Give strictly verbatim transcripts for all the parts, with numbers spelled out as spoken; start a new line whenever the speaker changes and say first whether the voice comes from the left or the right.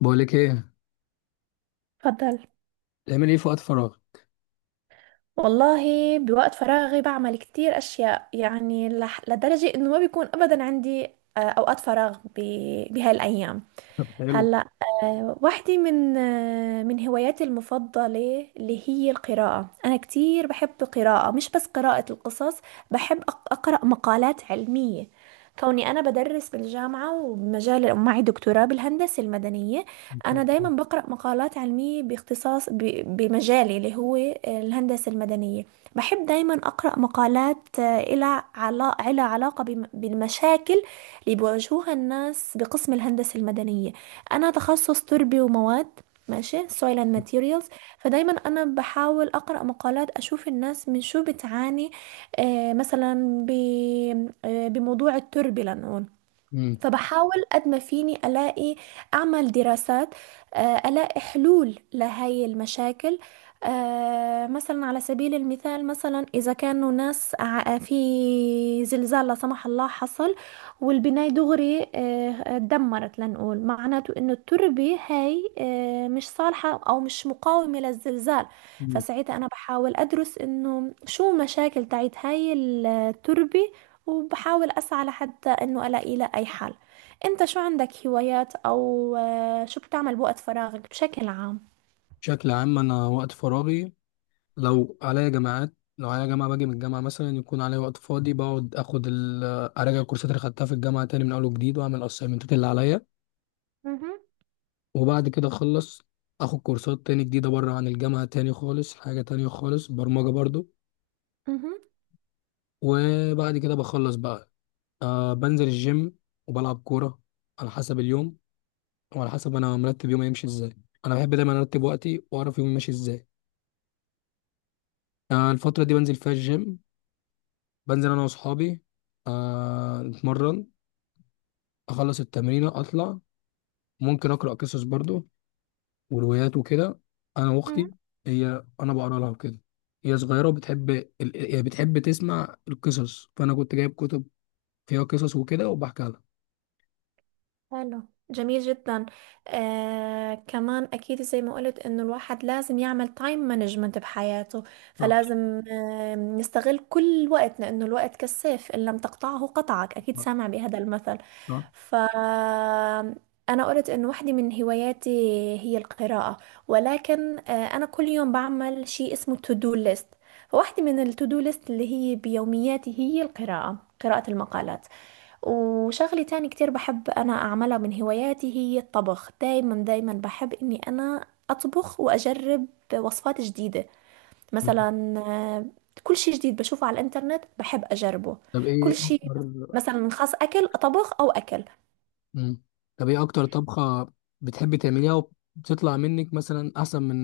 left: بقولك ايه؟
right: اتفضل.
left: تعمل ايه في وقت فراغ؟
right: والله، بوقت فراغي بعمل كتير أشياء. يعني لح... لدرجة إنه ما بيكون أبدا عندي آه، أوقات فراغ ب... بهاي الأيام.
left: حلو.
right: هلا. آه، واحدة من آه، من هواياتي المفضلة اللي هي القراءة. أنا كتير بحب القراءة، مش بس قراءة القصص. بحب أق- أقرأ مقالات علمية، كوني أنا بدرس بالجامعة ومجال ومعي دكتوراه بالهندسة المدنية. أنا دايما بقرأ مقالات علمية باختصاص ب- بمجالي اللي هو الهندسة المدنية. بحب دايما أقرأ مقالات آه، إلها علا- إلها علاقة بم- بالمشاكل اللي بيواجهوها الناس بقسم الهندسة المدنية. انا تخصص تربي ومواد، ماشي soil and materials. فدايما انا بحاول اقرا مقالات اشوف الناس من شو بتعاني. آه مثلا ب- آه، بموضوع التربه لنقول.
left: امم.
right: فبحاول قد ما فيني ألاقي، أعمل دراسات، آه، ألاقي حلول لهاي المشاكل. آه، مثلا على سبيل المثال، مثلا إذا كانوا ناس ع- في زلزال لا سمح الله حصل والبناية دغري آه، اتدمرت، لنقول معناته إنه التربة هاي آه، مش صالحة أو مش مقاومة للزلزال.
left: أمم.
right: فساعتها أنا بحاول أدرس إنه شو مشاكل تاعت هاي التربة، وبحاول أسعى لحتى إنه ألاقي له أي حل. أنت شو عندك هوايات، أو آه، شو بتعمل بوقت فراغك بشكل عام؟
left: بشكل عام انا وقت فراغي، لو عليا جامعات لو عليا جامعه باجي من الجامعه، مثلا يكون عليا وقت فاضي، بقعد اخد ال- اراجع الكورسات اللي خدتها في الجامعه تاني من اول وجديد، واعمل الاسايمنتات اللي عليا.
right: مهم.
left: وبعد كده اخلص، اخد كورسات تاني جديده بره عن الجامعه، تاني خالص حاجه تانية خالص، برمجه برضو.
right: مهم.
left: وبعد كده بخلص بقى. أه بنزل الجيم وبلعب كوره، على حسب اليوم وعلى حسب انا مرتب يومي يمشي ازاي. انا بحب دايما ارتب وقتي واعرف يومي ماشي ازاي. آه الفتره دي بنزل فيها الجيم، بنزل انا واصحابي، آه نتمرن، اخلص التمرينه اطلع. ممكن اقرا قصص برضو وروايات وكده، انا واختي. هي، انا بقرا لها وكده. هي صغيره وبتحب ال... هي بتحب تسمع القصص، فانا كنت جايب كتب فيها قصص وكده وبحكي لها.
right: حلو. جميل جدا. آه كمان اكيد زي ما قلت انه الواحد لازم يعمل تايم مانجمنت بحياته،
left: صح،
right: فلازم آه نستغل كل وقت، لانه الوقت كالسيف ان لم تقطعه قطعك. اكيد
left: صح،
right: سامع بهذا المثل.
left: صح.
right: ف انا قلت انه واحدة من هواياتي هي القراءة. ولكن آه انا كل يوم بعمل شيء اسمه تو دو ليست. فواحدة من التو دو ليست اللي هي بيومياتي هي القراءة، قراءة المقالات. وشغلة تاني كتير بحب أنا أعملها من هواياتي هي الطبخ. دايما دايما بحب إني أنا أطبخ وأجرب وصفات جديدة. مثلا آه، كل شي جديد بشوفه على الإنترنت بحب أجربه.
left: طب ايه
right: كل شي
left: اكتر.
right: مثلا، خاص أكل، أطبخ أو أكل.
left: مم. طب ايه اكتر طبخة بتحبي تعمليها، وبتطلع منك مثلا احسن من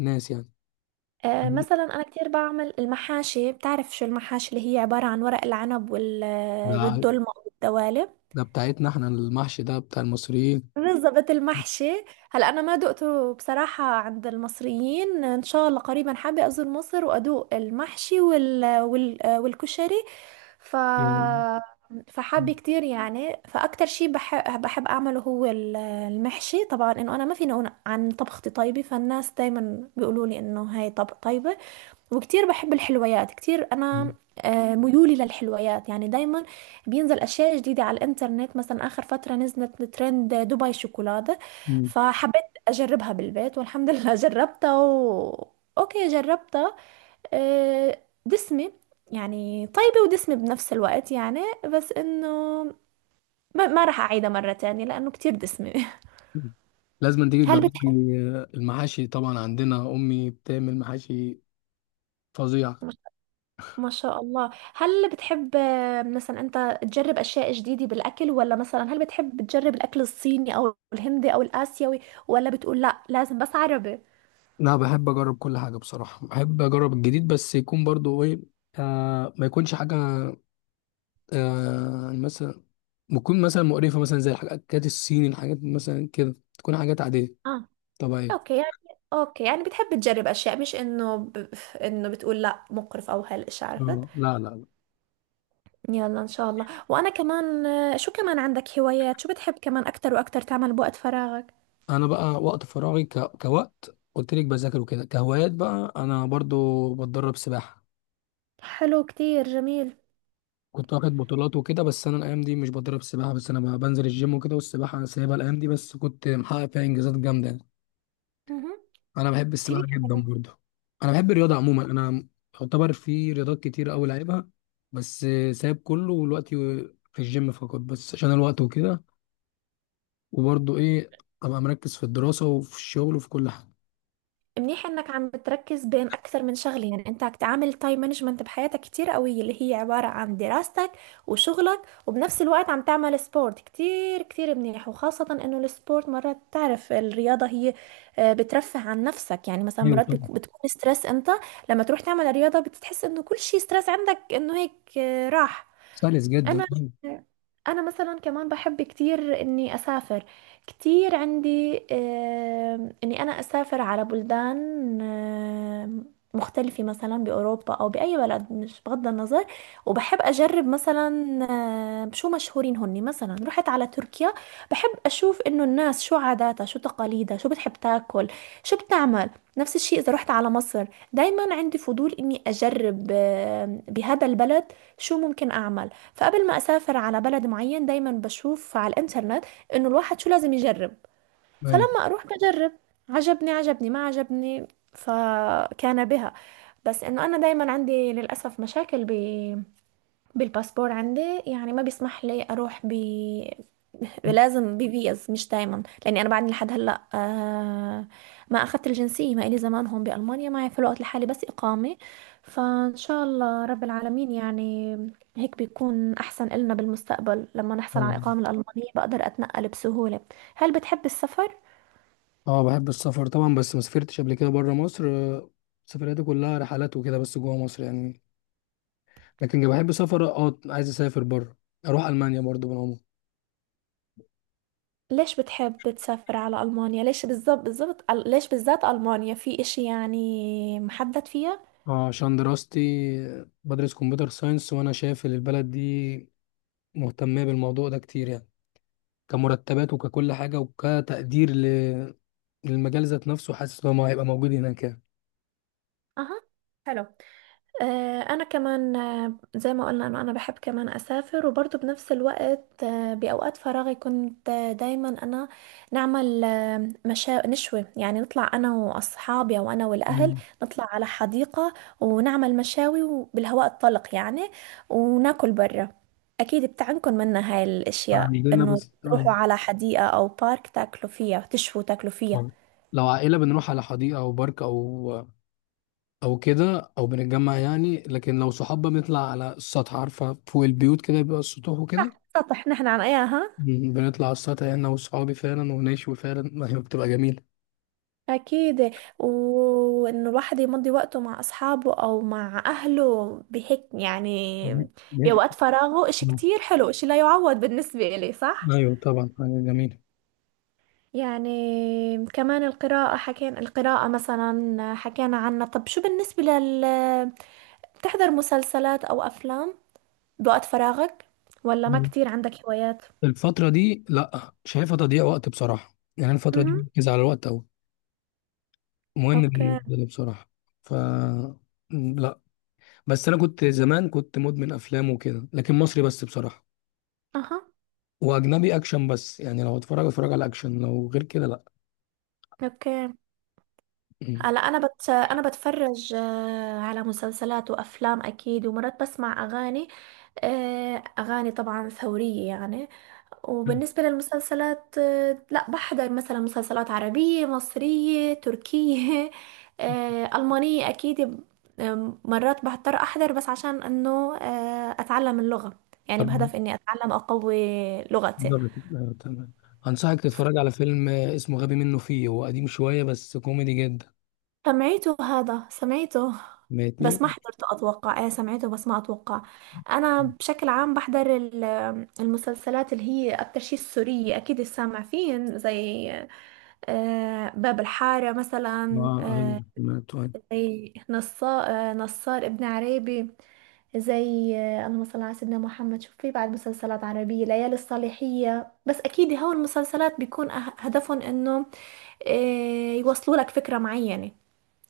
left: الناس يعني؟
right: آه،
left: مم.
right: مثلا أنا كتير بعمل المحاشي. بتعرف شو المحاشي؟ اللي هي عبارة عن ورق العنب وال- آه،
left: ده
right: والدلمة والدوالب.
left: ده بتاعتنا احنا، المحشي ده بتاع المصريين.
right: بالظبط، المحشي. هلا انا ما دقته بصراحه عند المصريين. ان شاء الله قريبا حابه ازور مصر وادوق المحشي وال... وال... والكشري. ف
left: مم.
right: فحابه كتير يعني. فاكتر شيء بحب بحب اعمله هو ال- المحشي طبعا. انه انا ما فيني اقول عن طبختي طيبه، فالناس دايما بيقولوا لي انه هاي طب طيبه. وكتير بحب الحلويات كتير
left: مم.
right: انا، آه، ميولي للحلويات يعني. دايما بينزل اشياء جديدة على الانترنت. مثلا اخر فترة نزلت ترند دبي شوكولاتة،
left: مم.
right: فحبيت اجربها بالبيت والحمد لله جربتها و... اوكي جربتها. آه، دسمة، يعني طيبة ودسمة بنفس الوقت يعني. بس انه ما, ما راح اعيدها مرة تانية، لانه كتير دسمة
left: لازم تيجي
right: هل
left: تجربي المحاشي طبعا، عندنا امي بتعمل محاشي فظيع.
right: بتحب ما شاء الله. هل بتحب آه، مثلا انت تجرب اشياء جديدة بالاكل؟ ولا مثلا هل بتحب تجرب الاكل الصيني او الهندي او الاسيوي؟ ولا بتقول لا لازم بس عربي؟
left: انا بحب اجرب كل حاجه بصراحه، بحب اجرب الجديد، بس يكون برضو ايه، آه ما يكونش حاجه، آه مثلا بتكون مثلا مقرفة، مثلا زي الحاجات الصيني، الحاجات مثلا كده تكون حاجات عادية
right: اه.
left: طبيعية.
right: اوكي يعني، اوكي يعني بتحب تجرب اشياء، مش انه ب... انه بتقول لا مقرف او هالاشي، عرفت.
left: اه، لا، لا، لا.
right: يلا ان شاء الله. وانا كمان، آه، شو كمان عندك هوايات؟ شو بتحب كمان اكتر واكتر تعمل بوقت فراغك؟
left: أنا بقى وقت فراغي ك... كوقت قلت لك، بذاكر وكده. كهوايات بقى، أنا برضو بتدرب سباحة،
right: حلو كتير جميل.
left: كنت واخد بطولات وكده. بس أنا الأيام دي مش بتدرب سباحة، بس أنا بقى بنزل الجيم وكده. والسباحة أنا سايبها الأيام دي، بس كنت محقق فيها إنجازات جامدة يعني.
right: مهم.
left: أنا بحب السباحة
right: كتير
left: جدا
right: حلو.
left: برضو. أنا بحب الرياضة عموما. أنا يعتبر في رياضات كتير أوي لعبها، بس سايب كله ودلوقتي في الجيم فقط، بس عشان الوقت وكده. وبرضه ايه، ابقى مركز في الدراسة وفي الشغل وفي كل حاجة.
right: منيح انك عم بتركز بين اكثر من شغله. يعني انت عم تعمل تايم مانجمنت بحياتك كتير قويه، اللي هي عباره عن دراستك وشغلك، وبنفس الوقت عم تعمل سبورت كتير. كتير منيح وخاصه انه السبورت مرات، تعرف الرياضه هي آه، بترفه عن نفسك. يعني مثلا
left: ايوه
right: مرات
left: طبعا.
right: بت- بتكون ستريس انت، لما تروح تعمل رياضه بتحس انه كل شيء ستريس عندك انه هيك آه، راح.
left: سلس جدا
right: انا
left: ايوه.
right: انا مثلا كمان بحب كتير اني اسافر. كتير عندي، آم، اني انا اسافر على بلدان آم، مختلفة، مثلا بأوروبا أو بأي بلد، مش بغض النظر. وبحب أجرب مثلا آم، شو مشهورين هني. مثلا رحت على تركيا، بحب أشوف إنه الناس شو عاداتها، شو تقاليدها، شو بتحب تاكل، شو بتعمل. نفس الشيء إذا رحت على مصر. دايما عندي فضول إني أجرب آم، بهذا البلد شو ممكن أعمل. فقبل ما اسافر على بلد معين دايما بشوف على الانترنت انه الواحد شو لازم يجرب.
left: أيوة.
right: فلما اروح بجرب. عجبني عجبني، ما عجبني، فكان بها. بس انه انا دايما عندي للاسف مشاكل ب بالباسبور عندي. يعني ما بيسمح لي اروح ب لازم بفيز مش دايما، لاني انا بعدني لحد هلا آه ما اخذت الجنسيه. ما الي زمان هون بالمانيا، معي في الوقت لحالي بس اقامه. فان شاء الله رب العالمين يعني هيك بيكون احسن إلنا بالمستقبل، لما نحصل على
left: آه.
right: الاقامه الالمانيه بقدر اتنقل بسهوله. هل بتحب السفر؟
left: اه، بحب السفر طبعا، بس ما سافرتش قبل كده بره مصر. آه، سفرياتي كلها رحلات وكده بس جوه مصر يعني. لكن لو بحب سفر، اه، عايز اسافر بره، اروح المانيا برضو بالعموم.
right: ليش بتحب تسافر على المانيا؟ ليش بالضبط، بالضبط ليش بالذات المانيا؟ في اشي يعني محدد فيها؟
left: اه، عشان دراستي، آه، بدرس كمبيوتر ساينس، وانا شايف ان البلد دي مهتمه بالموضوع ده كتير يعني، كمرتبات وككل حاجه، وكتقدير ل- للمجال ذات نفسه. حاسس ان هو هيبقى موجود هناك
right: اها. حلو. آه، انا كمان، آه، زي ما قلنا، انا انا بحب كمان اسافر. وبرضه بنفس الوقت آه، باوقات فراغي كنت آه، دايما انا نعمل آه، مشا نشوي يعني، نطلع انا واصحابي او انا والاهل،
left: يعني.
right: نطلع على حديقة ونعمل مشاوي وبالهواء الطلق يعني، وناكل برا. اكيد بتعنكم منا هاي الاشياء،
left: عندنا
right: انه
left: بس آه.
right: تروحوا على حديقة او بارك تاكلوا فيها، تشووا تاكلوا فيها.
left: آه. لو عائلة بنروح على حديقة أو بارك أو أو كده، أو بنتجمع يعني. لكن لو صحاب بنطلع على السطح، عارفة؟ فوق البيوت كده بيبقى السطوح وكده.
right: صح، سطح نحن عن اياها.
left: م- بنطلع على السطح يعني، أنا وصحابي فعلا، ونشوي فعلا ما هي بتبقى جميلة.
right: أكيد. وإن الواحد يمضي وقته مع أصحابه أو مع أهله بهيك، يعني
left: بيبقى-
right: بوقت فراغه إشي كتير حلو، إشي لا يعوض بالنسبة إلي، صح؟
left: أيوة طبعا، حاجة جميلة.
right: يعني كمان القراءة، حكينا القراءة مثلا، حكينا عنها. طب شو بالنسبة لل، بتحضر مسلسلات أو أفلام بوقت فراغك؟ ولا ما
left: مم.
right: كتير عندك هوايات؟
left: الفترة دي لأ، شايفها تضييع وقت بصراحة يعني. الفترة دي
right: امم.
left: بركز على الوقت أوي، مهم
right: أوكي.
left: بالنسبة لي بصراحة. ف لأ. بس انا كنت زمان كنت مدمن افلام وكده، لكن مصري بس بصراحه،
right: أها.
left: واجنبي اكشن بس يعني. لو اتفرج اتفرج على اكشن، لو غير كده لا.
right: أوكي.
left: مم.
right: هلا انا بت... انا بتفرج آه، على مسلسلات وافلام اكيد، ومرات بسمع اغاني. آه، اغاني طبعا ثورية يعني. وبالنسبة للمسلسلات آه، لا، بحضر مثلا مسلسلات عربية مصرية تركية آه، ألمانية أكيد ب- آم، مرات بضطر أحضر بس عشان إنه آه، أتعلم اللغة، يعني
left: طب
right: بهدف إني أتعلم أقوي لغتي.
left: نقدر نت- آه، تمام. انصحك تتفرج على فيلم آه، اسمه غبي منه فيه، هو قديم شويه بس كوميدي جدا.
right: سمعته، هذا سمعته
left: ماشي.
right: بس ما حضرته. أتوقع، إيه سمعته بس ما أتوقع. أنا بشكل عام بحضر ال- المسلسلات اللي هي أكتر شيء السورية. أكيد سامع فين، زي آه، باب الحارة
left: اه،
right: مثلا،
left: ايوه،
right: آه،
left: سمعته، ايوه.
right: زي نصار, آه، نصار ابن عريبي، زي آه، اللهم صل على سيدنا محمد. شوف في بعد مسلسلات عربية، ليالي الصالحية. بس أكيد هو المسلسلات بيكون أه- هدفهم إنه آه، يوصلوا لك فكرة معينة،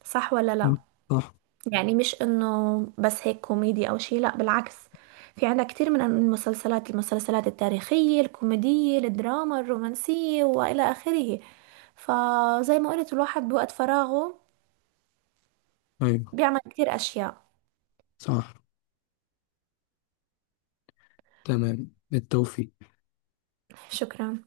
right: صح ولا لا؟
left: مم. صح.
right: يعني مش انه بس هيك كوميدي او شيء، لا بالعكس. في عندنا كتير من المسلسلات، المسلسلات التاريخية، الكوميدية، الدراما، الرومانسية، والى اخره. فزي ما قلت الواحد بوقت فراغه
left: ايوه،
right: بيعمل كتير اشياء.
left: صح. تمام، بالتوفيق.
right: شكرا.